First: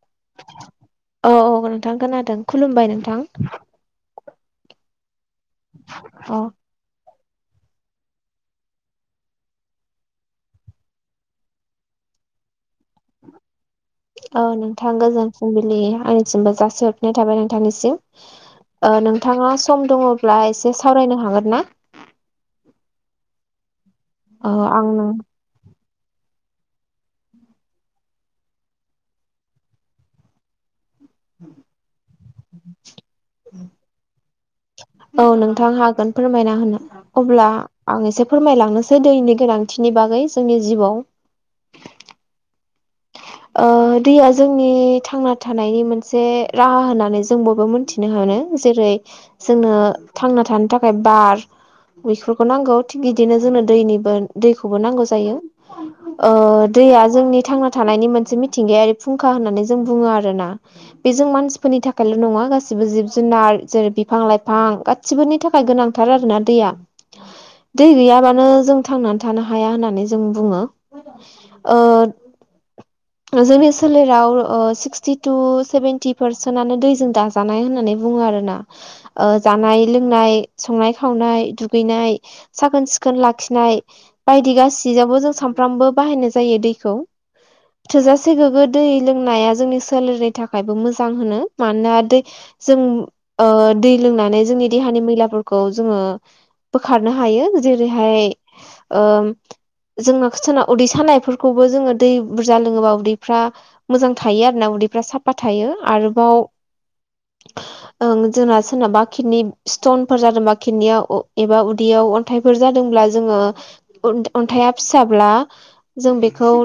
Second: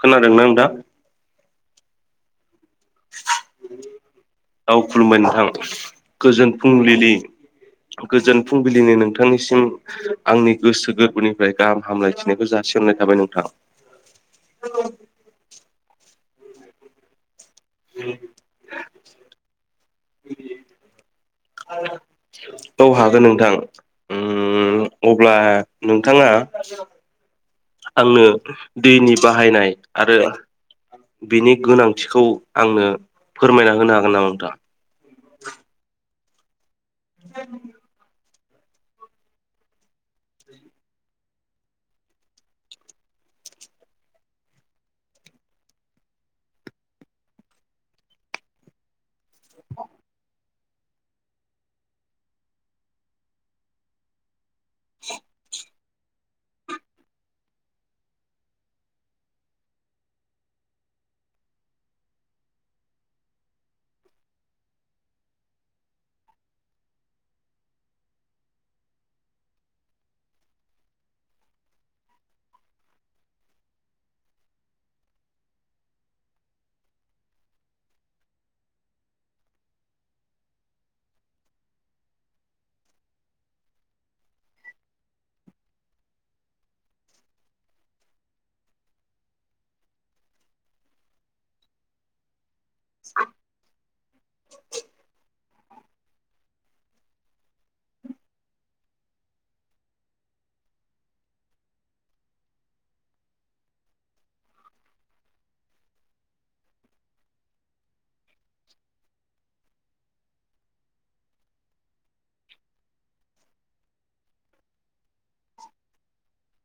खोनादों ना नोंथा औ औ नोंथां खोनादों खुलुमबाय नोंथां राव खुलुमबाय नोंथां औ गोजोन फुंबिलिनि गोजोन फुंबिलिनि नोंथांनिसिम आंनि गोसो गोरबोनिफ्राय गाहाम हामलायथिनायखौ जासिहननाय थाबाय नोंथां औ नोंथां गोजोन फुंबिलि आंनिसिमबो जाासो हर नाय थाबाय नोंथांनिसिम नोंथाङा सम दङब्ला एसे सावरायनो हागोन ना औ हागोन नोंथां औ आं नों अब्ला ओ नोंथाङा आङो दैनि बाहायनाय आरो बिनि गोनांथिखौ आंनो फोरमायना होनो हागोन नामा नोंथाङा औ नोंथां हागोन फोरमायना होनो अब्ला आं एसे फोरमायलांनोसै दैनि गोनांथिनि बागै जोंनि जिउआव ओ दैया जोंनि थांना थानायनि मोनसे राहा होननानै जों बयबो मोनथि नो हानो जेरै जोंनो थांना थानो थाख बार बेफोरखौ नांगौ थिग बिदिनो जोंनो दैनिबो दैखौबो नांगौ जायो ओ दैया जोंनि थांना थानायनि मोनसे मिथिंगायारि फुंखा होननानै जों बुङो आरो ना बे जों मानसिफोरनि थाखायल' नङा गासिबो जिब जुनार जेरै बिफां-लाइफां गा गसिबोनि थाखाय गोनांथार आरो ना दैया दै गैयाबानो जों थांनानै थानो हाया होननानै जों बुङो ओ जोंनि सोलेराव ओ सिक्सटि टु सेभेन्टि पारसेन्टनो दैजों दा जानाय होननानै बुङो आरो ना ओ जानाय लोंनाय संनाय खावनाय दुगैनाय साखोन सिखोन लाखिनाय बायदि गाससियावबो जों सानफ्रामबो बाहायनाय जायो दैखौ थोजासे गोग्गो दै लोंनाया जोंनि सोलेरनि थाखायबो मोजां होनो मानोना दै जों ओ दै लोंनानै जोंनि देहानि मैलाफोरखौ जोङो बोखारनो हायो जेरैहाय ओ जोङो [unintelligible] उदै सानायफोरखौबो जोङो दै बुरजा लोङोबा उदैफ्रा मोजां थायो आरो ना उदैफ्रा साफा थायो आरोबाव [inaudible] ओं जोंना सोरनाबा किडनि स्टनफोर जादोंबा किडनियाव एबा उदैयाव अन्थाइफोर जादोंब्ला जोङो अन अन्थाइया फिसाब्ला जों बेखौ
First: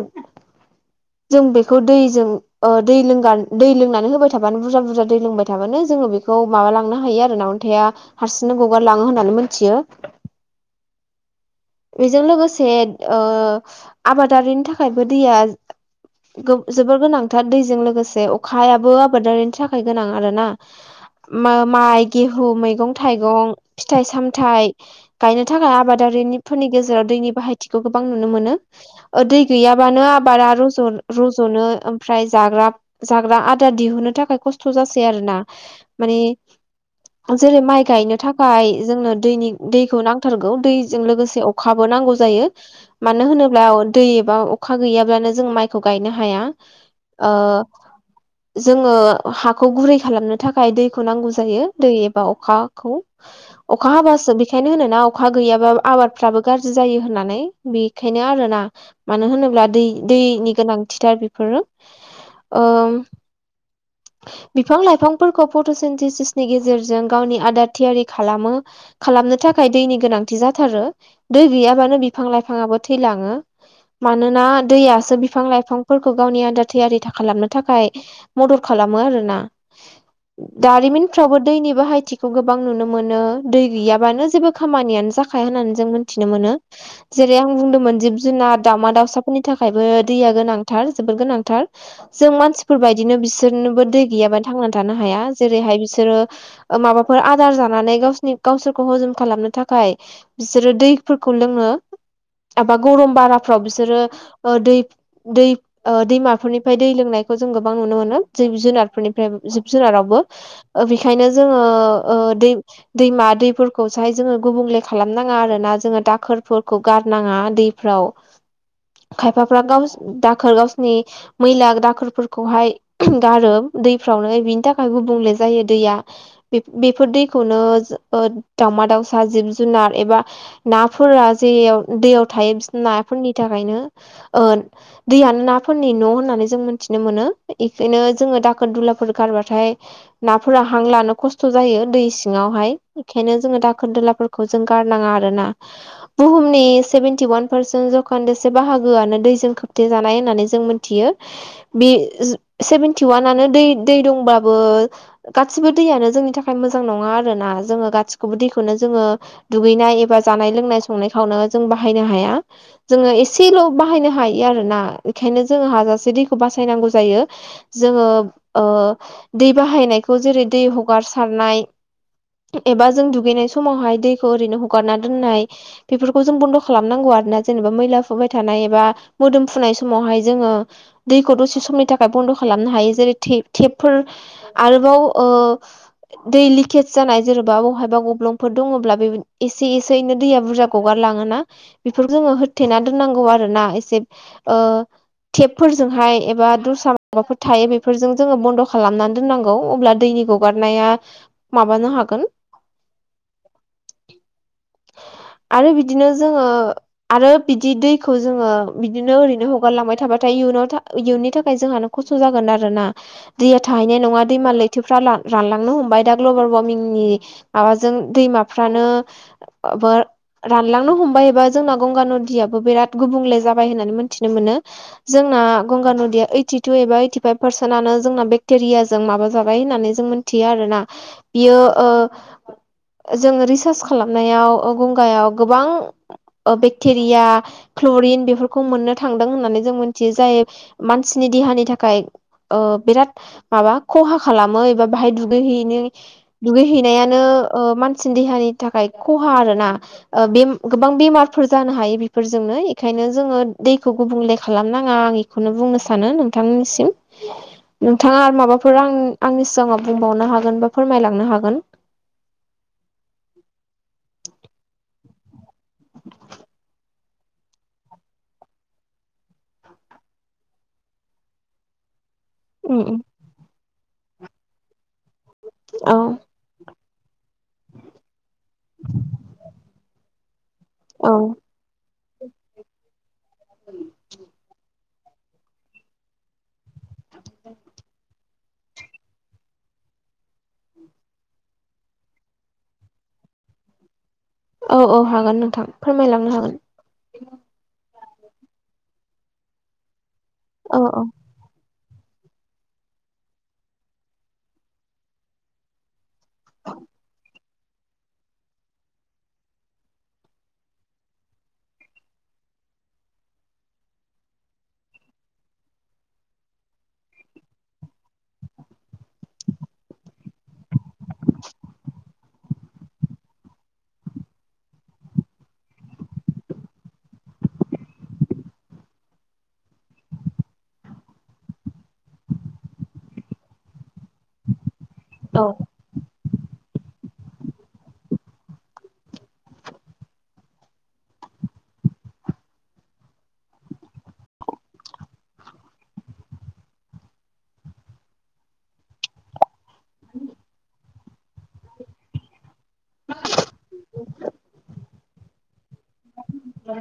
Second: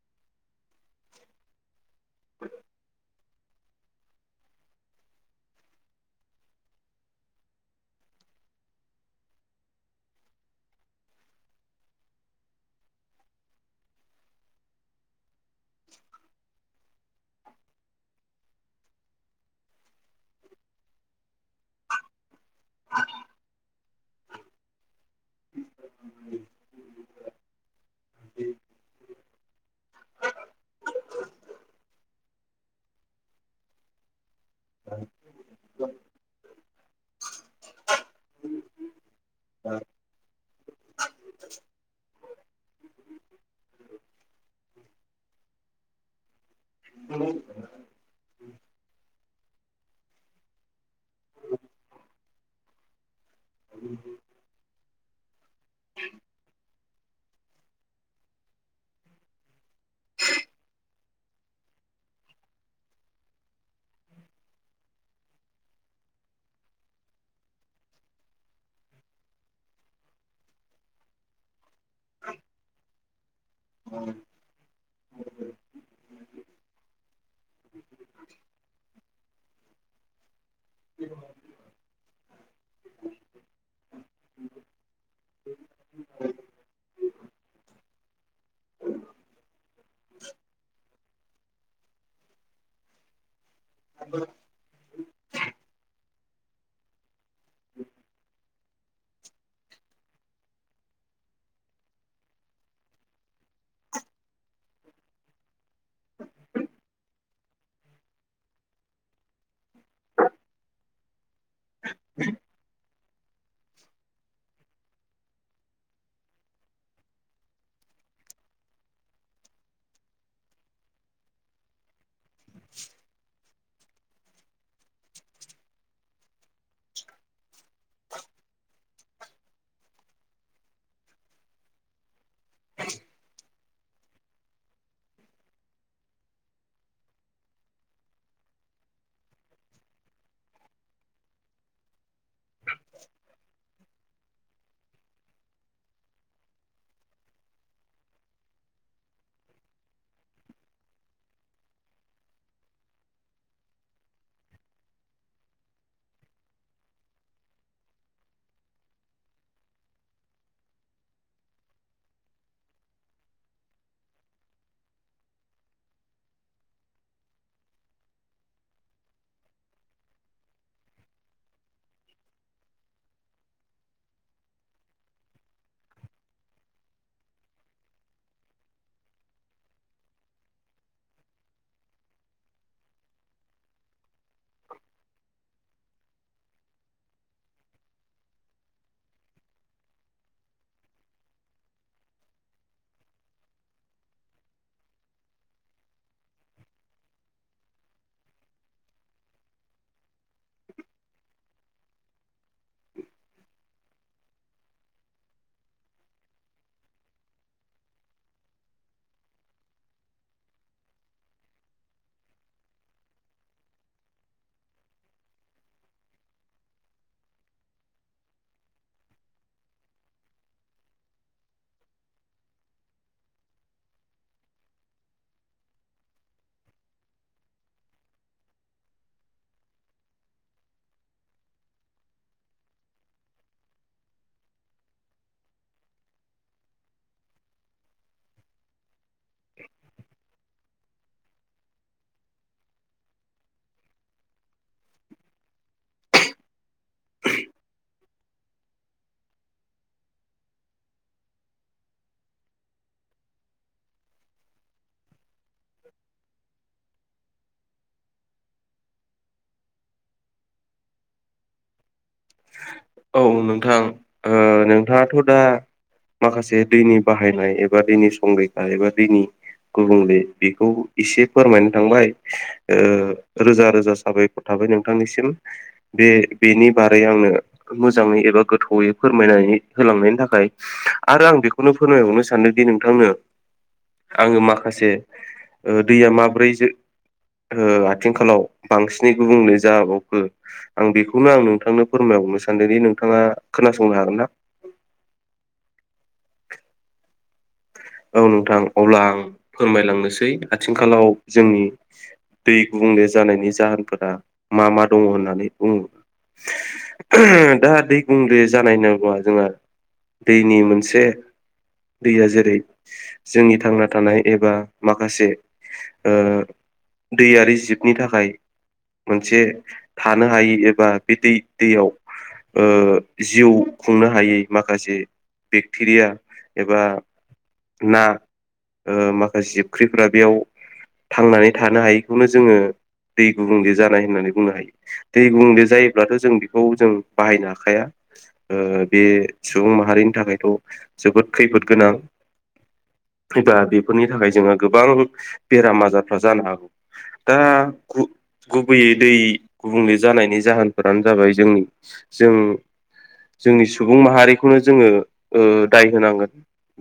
जों बेखौ दैजों ओ दै लोंगान दै लोंनानै होबाय थाबानो बुरजा बुरजा दै लोंबाय थाबानो जोङो बेखौ माबा लांनो हायो आरो ना अन्थाया हारसिंनो गगारलाङो होननानै मोनथियो बेजों लोगोसे ओ आबादारिनि थाखायबो दैया खो जोबोर गोनांथार दैजों लोगोसे अखायाबो आबादारिनि थाखाय गोनां आरो ना मा माइ गेहु मैगं-थाइगं, फिथाइ-सामथाइ गायनो थाखाय आबादारिनिफोरनि गेजेराव दैनि बाहायथिखौ गोबां नुनो मोनो ओ दै गैयाबानो आबादा रज' रज'नो ओमफ्राय जाग्रा जाग्रा आदार दिहुनो थाखाय खस्थ' जासै आरो ना माने जेरै माइ गायनो थाखाय जोंनो दैनि दैखौ नांथारगौ दैजों लोगोसे [unintelligible] अखाबो नांगौ जायो मानो होनोब्ला दै एबा अखा गैयाब्लानो जों माइखौ गायनो हाया ओ [inaudible] जोङो हाखौ गुरै खालामनो थाखाय दैखौ नांगौ जायो दै एबा अखाखौ अखा हाबासो बेखायनो होनोना अखा गैयाबा आबाद फ्राबो गाज्रि जायो होननानै बेखायनो आरोना मानो होनोब्ला दै दैनि गोनांथिथार बेफोरो ओम [inaudible] बिफां लाइफांफोरखौ फट'सेन्टिसिसनि गेजेरजों गावनि आदार थियारि खालामो खालामनो थाखाय दैनि गोनांथि जाथारो दै गैयाबानो बिफां लाइफाङाबो थैलाङो मानोना दैयासो बि बिफां लाइफांफोरखौ गावनि आदार थैयारि था खालामनो थाखाय मदद खालामो आरोना दारिमिनफ्राबो दैनि बाहायथि खौ गोबां नुनो मोनो दै गैयाबानो जेबो खामानियानो जाखाया होननानै जों मोनथिनो मोनो जेरै आं बुंदोंमोन जिब जुनार दावउमा दावउसा फोरनि थाखायबो दैया गोनांथार जोबोर गोनांथार जों मानसिफोर बायदिनो बिसोरनिबो दै गैयाबा थांनानै थानो हाया जेरैहाय बिसोरो माबाफोर आदार जानानै गावसिनि गावसोरखौ हजम खालामनो थाखाय बिसोरो दैफोरखौ लोङो एबा गरम बाराफ्राव बिसोरो ओ दै दै दैमाफोरनिफ्राय दै लोंनायखौ जों गोबां नुनो मोनो जिब जुनारफोरनिफ्राय जिब जुनारावबो बेखायनो जोङो दै दैमा दैफोरखौसोहाय जोङो गुबुंले खालाम खालामनााङा आरो ना जोङो दाखोरफोरखौ गारनाङा दैफ्राव खायफाफ्रा गाव दाखोर गावसिोरनि मैला दाखोर खौहाय गारो दैफ्रावनो बिनि थाखाय गुबुंले जायो दैया बेफोर दैखौनो दाावमा दाउसा जिब जुनार एबा नाफोरा जेयाव दैयाव थायो बिस नाफोरनि थाखायनो दैयानो नाफोरनि न' होननानै जों मोनथिनो मोनो बेखायनो जोङो दाखोर दुलाफोर गारबाथाय नाफोरा हां लानो खस्थ' जायो दै सिङावहाय बेखायनो जोङो दाखोर दालाफोरखौ जों गारनाङा आरोना बुहुमनि सेभेेनटि वान पारसेन्ट जखानदसे बाहागोआनो दैजों खोबथे जानाय होननानै जों यो बे सेभेेनटि वाननो दै दै दंबाबबो गासिबो दैयानो जोंनि थाखाय मोजां नङा आरो ना जोङो गासिखौबो दैखौनो जोङो दुगैनाय एबा जानाय लोंनाय संनायखौावनो जों बाहायनो हाया। जोङो एसेल' बाहायनो हायो आरोोना बेखायनो जोङो हाजासे दैखौ बासायनांगौ जायो जोङो दै बाहायनायखौ जेरै दै हगारसारनाय एबा जों दुगैनाय समावहाय दैखौ ओरैनो हगारना दोननाय बेफोरखौ जों बन्द' खालामनांगौ आरोना जेनेबा मैला फुबाय थानाय एबा मोदोम फुनाय समावहाय जोङो दैखौ दसे समनि थाखाय बन्द' खालामनो हायो जेरै टेपफोर आरोबाव दै लिकेज जानाय जेन'बा बहायबा गब्लंफोर दङब्ला एसे एसे एननो दैया बुरजाखौगारलाङोना बेफोरखौ जोङो होथेना दोननांगौ आरोोना एसे टेपफोरजोंहाय एबा दस्रा माबाफोर थायो बेफोरजों जोङो बन्द' खालामनानै दोननांगौ अब्ला दैनि ग हगारनाया माबानो हागोन आरो बिदिनो जोङो आरो बिदि दैखौ जोङो बिदिनो ओरैनो हगारलांबाय थाबाथाय इयुनाव इयुननि थाखाय जोंह न खस्थ' जागोन आरोना दैया थाहैनाय नङा दैमाल लैथोफ्रा रानलांनो हमबाय दा ग्लबेल वार्मिंनि माबाजों दैमाफ्रानो ब रानलांनो हमबाय एबा जोंना गंगा नदियाबबो बिराद गुबुंले जाबाय होननानै मोनथिनो मोनो जोंना गंगा नदिया ओइटि टु एबा ओइटि फाइभ पारसेन्टआनो जोंना बेक्टेरिया जों माबा जाबाय होननानै जों थ आरोना बियो ओ जोङो रिसार्च खालामनायाव गंगायाव गोबां बेक्टेरिया क्ल'रिन बेफोरखौ मोननो थांदों होननानै जों मिथियो जायो। मानसिनि देहानि थाखाय बिराद माबा खहा खालामो एबा बाहाय दुगैहैनो दुगैहैनायानो मानसिनि देहानि थाखाय खहा आरो ना। बे गोबां बेमारफोर जानो हायो बेफोरजोंनो बेखायनो जोङो दैखौ गुबुंले खालामनााङा आं बेखौनो बुंनो सानो नोंथांमोनसिम नोंथाङा आरो माबाफोर आं आंनि सिगाङाव बुंबावनो हागोन बा फोरमायलांनो हागोन औ नोंथां नोंथाङाथ' दा माखासे दैनि बाहायनाय एबा दैनि संरैखा एबा दैनि गुबुंले बेखौ एसे फोरमायनो थांबाय उम उम रोजा रोजा साबायखर थाबाय नोंथांनिसिम औ बे बेनि बार आंनो मोजाङै एबा गोथौै फोरमायनानै होलांनायनि थाखाय औ आरो आं बेखौ बेखौनो फोरमायहरनो सानदोंदि नोंथांनो आङो माखासे दैया माब्रै आथिंखालाव बांसिनै गुबुंले जाबावखो आं बेखौनो आं नोंथांनो फोरमायहरनो सानदोंदि नोंथाङा खोनासंनो हागोन ना औ औ हागोन नोंथां फोरमायलांनो हागोन औ नोंथां अब्ला आं फोरमायलांनोसै औ औ आथिंखालाव जोंनि दै गुबुंले जानायनि जाहोनफोरा मा मा दङ होननानै बुङो दा दै बुंले जानाय नांगौ जोंहा दैनि मोनसे दैया जेरै जोंनि थांना थानाय एबा माखासे दैयारि जिबनि थाखाय मोनसे थानो हायि एबा बे दै दैयाव जिउ खुंनो हायै माखासे बेक्टेरिया एबा ना माखासे जिबख्रिफोरा बेयाव थांनानै थानो हायैखौनो जोङो दै गुबुंले जानाय होननानै बुंनो हायो दै औ गुबुंले जायोब्लाथ' जों बेखौ जों बाहायनो हाखाया बे सुबुं माहारिनि थाखायथ' जोबोद खैफोद गोनां एबा बेफोरनि थाखाय जोङो गोबां बेराम आजारफ्रा जानो हागौ दा खु गुबैयै दै गुबुंले जानायनि जाहोनफोरानो जाबाय जोंनि जों जोंनि सुबुं माहारिखौनो जोङो दाय होनांगोन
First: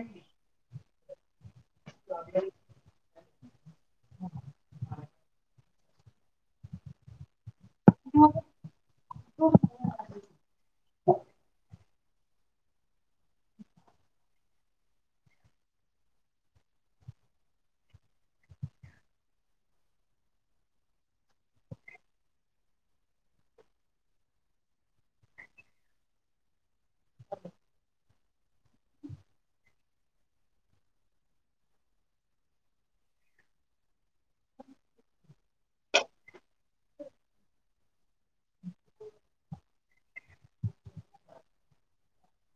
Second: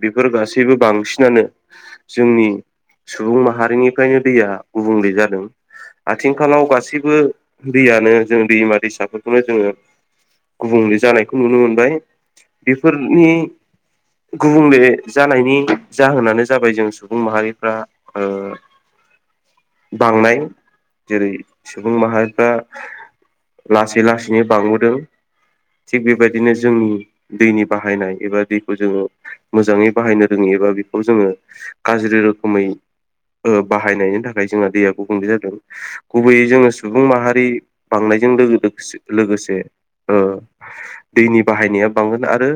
बेफोर गासैबो बांसिन जोंनि सुबुं माहारिनिफ्रायनो दैया गुबुंले जादों आथिंखालाव गासैबो दैयानो जों दैमा दैसाफोरखौनो जोङो गुबुंले जानायखौ नुनो मोनबाय बेफोरनि गुबुंले जानायनि जाहोनानो जाबाय जों सुबुं माहारिफ्रा बांनाय जेरै सुबुं माहारिफ्रा लासै लासै बांबोदों थिग बेबायदिनो जोंनि दैनि बाहायनाय एबा दैखौ जोङो मोजाङै बाहायनो रोङोबा बेखौ जोङो गाज्रि रोखोमै बाहायनायनि थाखाय जोंहा दैया गुबुंले जादों गुबैयै जोङो सुबुं माहारि बांनायजों लोगोसे दैनि बाहायनाया बांगोन आरो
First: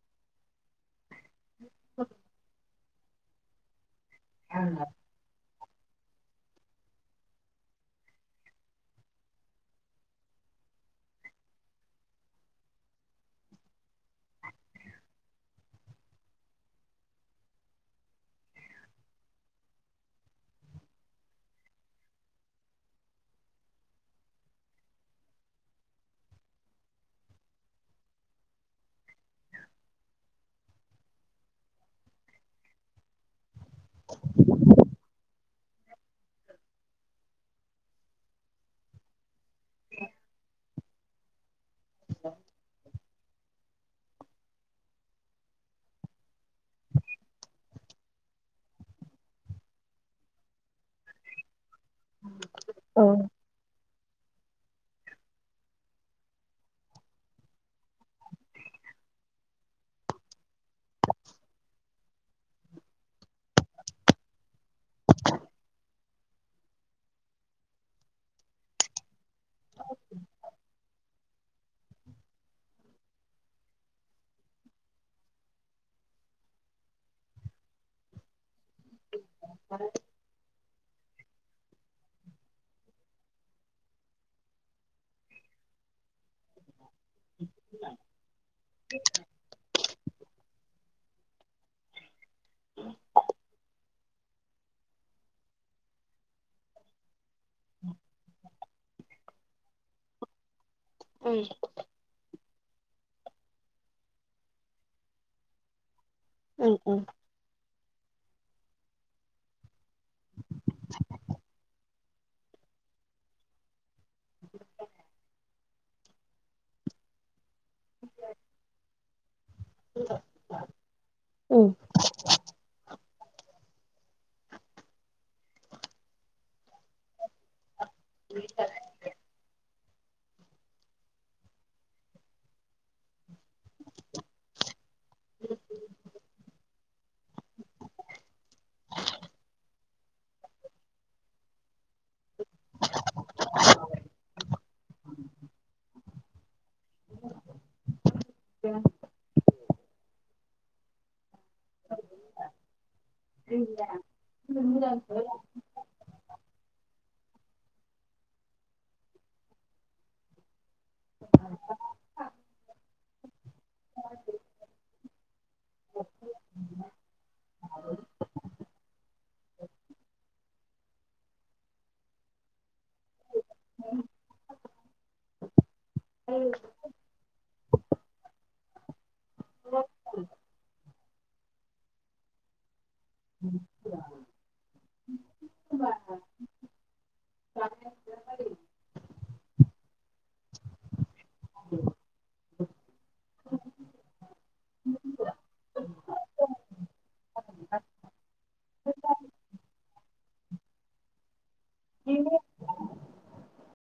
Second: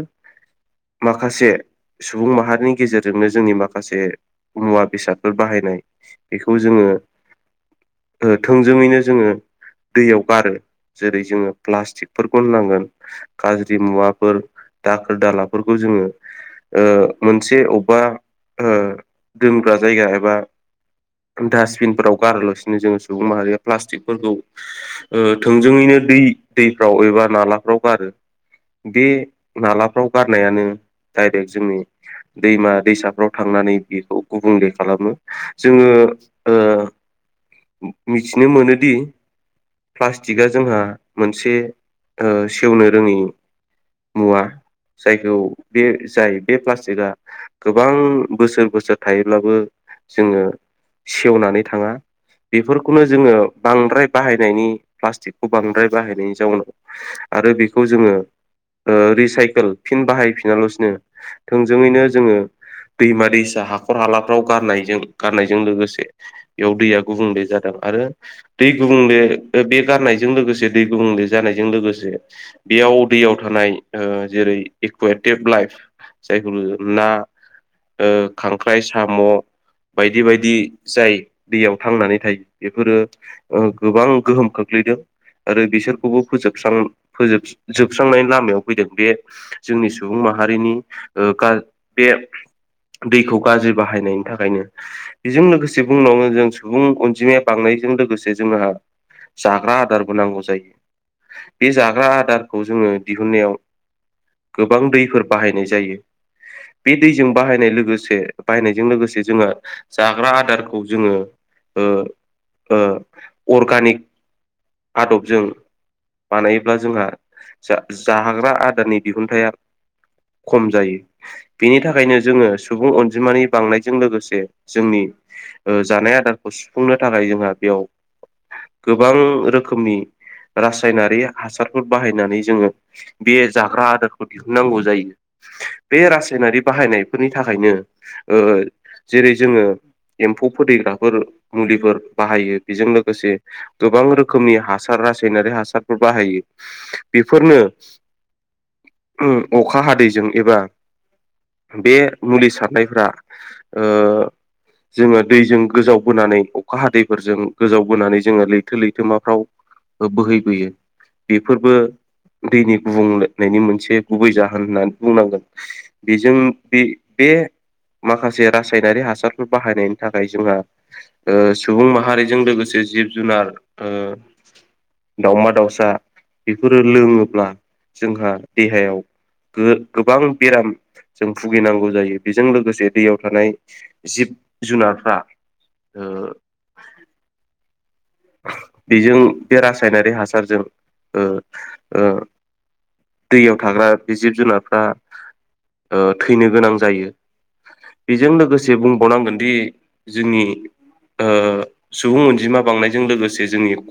माखासे सुबुं माहारिनि गेजेरजोंनो जोंनि माखासे मुवा बेसादफोर बाहायनाय बेखौ जोङो थोंजोङैनो जोङो दैयाव गारो जेरै जोङो प्लास्टिकफोरखौ होननांगोन गाज्रि मुवाफोर दाखोर दालाफोरखौ जोङो मोनसे अबेबा दोनग्रा जायगा एबा डास्टबिनफोराव गारलासिनो जोङो सुबुं माहारिया प्लास्टिकफोरखौ थोंजोङैनो दै दैफ्राव एबा नालाफ्राव गारो बे नालाफ्राव गारनायानो डाइरेक्ट जोंनि दैमा दैसाफ्राव थांनानै बेखौ गुबुंले खालामो जोङो मिथिनो मोनोदि प्लास्टिकआ जोंहा मोनसे सेवनो रोङि मुवा जायखौ बे जायो बे प्लास्टिकआ गोबां बोसोर बोसोर थायोब्लाबो जोङो सेवनानै थाङा बेफोरखौनो औ जोङो बांद्राय बाहायनायनि प्लास्टिकखौ बांद्राय बाहायनायनि जाउनाव आरो बेखौ जोङो रिसाइकोल फिन बाहायफिनाल'सिनो थोंजोङैनो जोङो दैमा दैसा हाखर हालाफ्राव गारनायजों गारनायजों लोगोसे बेयाव दैया गुबुंले जादों आरो दै गुबुंले बे गाननायजों लोगोसे दै गुबुंले जानायजों लोगोसे बेयाव दैयाव थानाय जेरै एकुवेड जायखौ ना खांख्राइ साम' बाय बेबायदि जाय दैयाव थांनानै थायो बेफोरो गोबां गोहोम खोख्लैदों आरो बिसोर खौ जोबस्रांनायनि लामायाव फैदों बे जोंनि सुबुं माहारिनि बे दैखौ गाज्रि बाहायनायनि थाखायनो बेजों लोगोसे बुंनावो जों सुबुं अनजिमाया बांनायजों लोगोसे जोंहा जाग्रा आदारबो नांगौ जायो बे जाग्रा आदारखौ जोङो दिहुननायाव गोबां दैफोर बाहायनाय जायो बे दैजों बाहायनाय लोगोसे बाहायनायजों लोगोसे जोंहा जाग्रा आदारखौ जोङो अर्गानिक आदबजों बानायोब्ला जोंहा जा जाहाग्रा आदारनि दिहुनथाया खम जायो बेनि थाखायनो जोङो सुबुं अनजिमानि बांनायजों लोगोसे जोंनि जानाय आदारखौ सुफुंनो थाखाय जोंहा बेयाव गोबां रोखोमनि रासायनारि हासारफोर बाहायनानै जोङो बे जाग्रा आदारखौ दिहुननांगौ जायो बे रासायनारि बाहायनायफोरनि थाखायनो जेरै जोङो एम्फौ फोदैग्राफोर मुलिफोर बाहायो बेजों लोगोसे गोबां रोखोमनि हासार रासायनारि हासारफोर बाहायो बेफोरनो द अखा हादैजों एबा बे मुलि सारनायफ्रा जोङो दैजों गोजाव बोनानै अखा हादैफोरजों गोजाव बोनानै जोङो लैथो लैथोमाफ्राव बोहैबोयो बेफोरबो दैनि गुबुंलनायनि मोनसे गुबै जाहोन होननानै बुंनांगोन बेजों बे बे माखासे रासायनारि हासारफोर बाहायनायनि थाखाय जोंहा ओ सुबुं माहारिजों लोगोसे जिब जुनार ओ दाउमा दाउसा बेफोरो लोङोब्ला जोंहा देहायाव गोबां बेराम जों भुगिनांगौ जायो बेजों लोगोसे दैयाव थानाय जिब जुनारफ्रा ज बेजों बे रासायनारि हासारजों दैयाव थाग्रा बे जिब जुनारफ्रा थैनो गोनां जायो बेजों लोगोसे बुंबावनांगोनदि जोंनि सुबुं अनजिमा बांनायजों लोगोसे जोंनि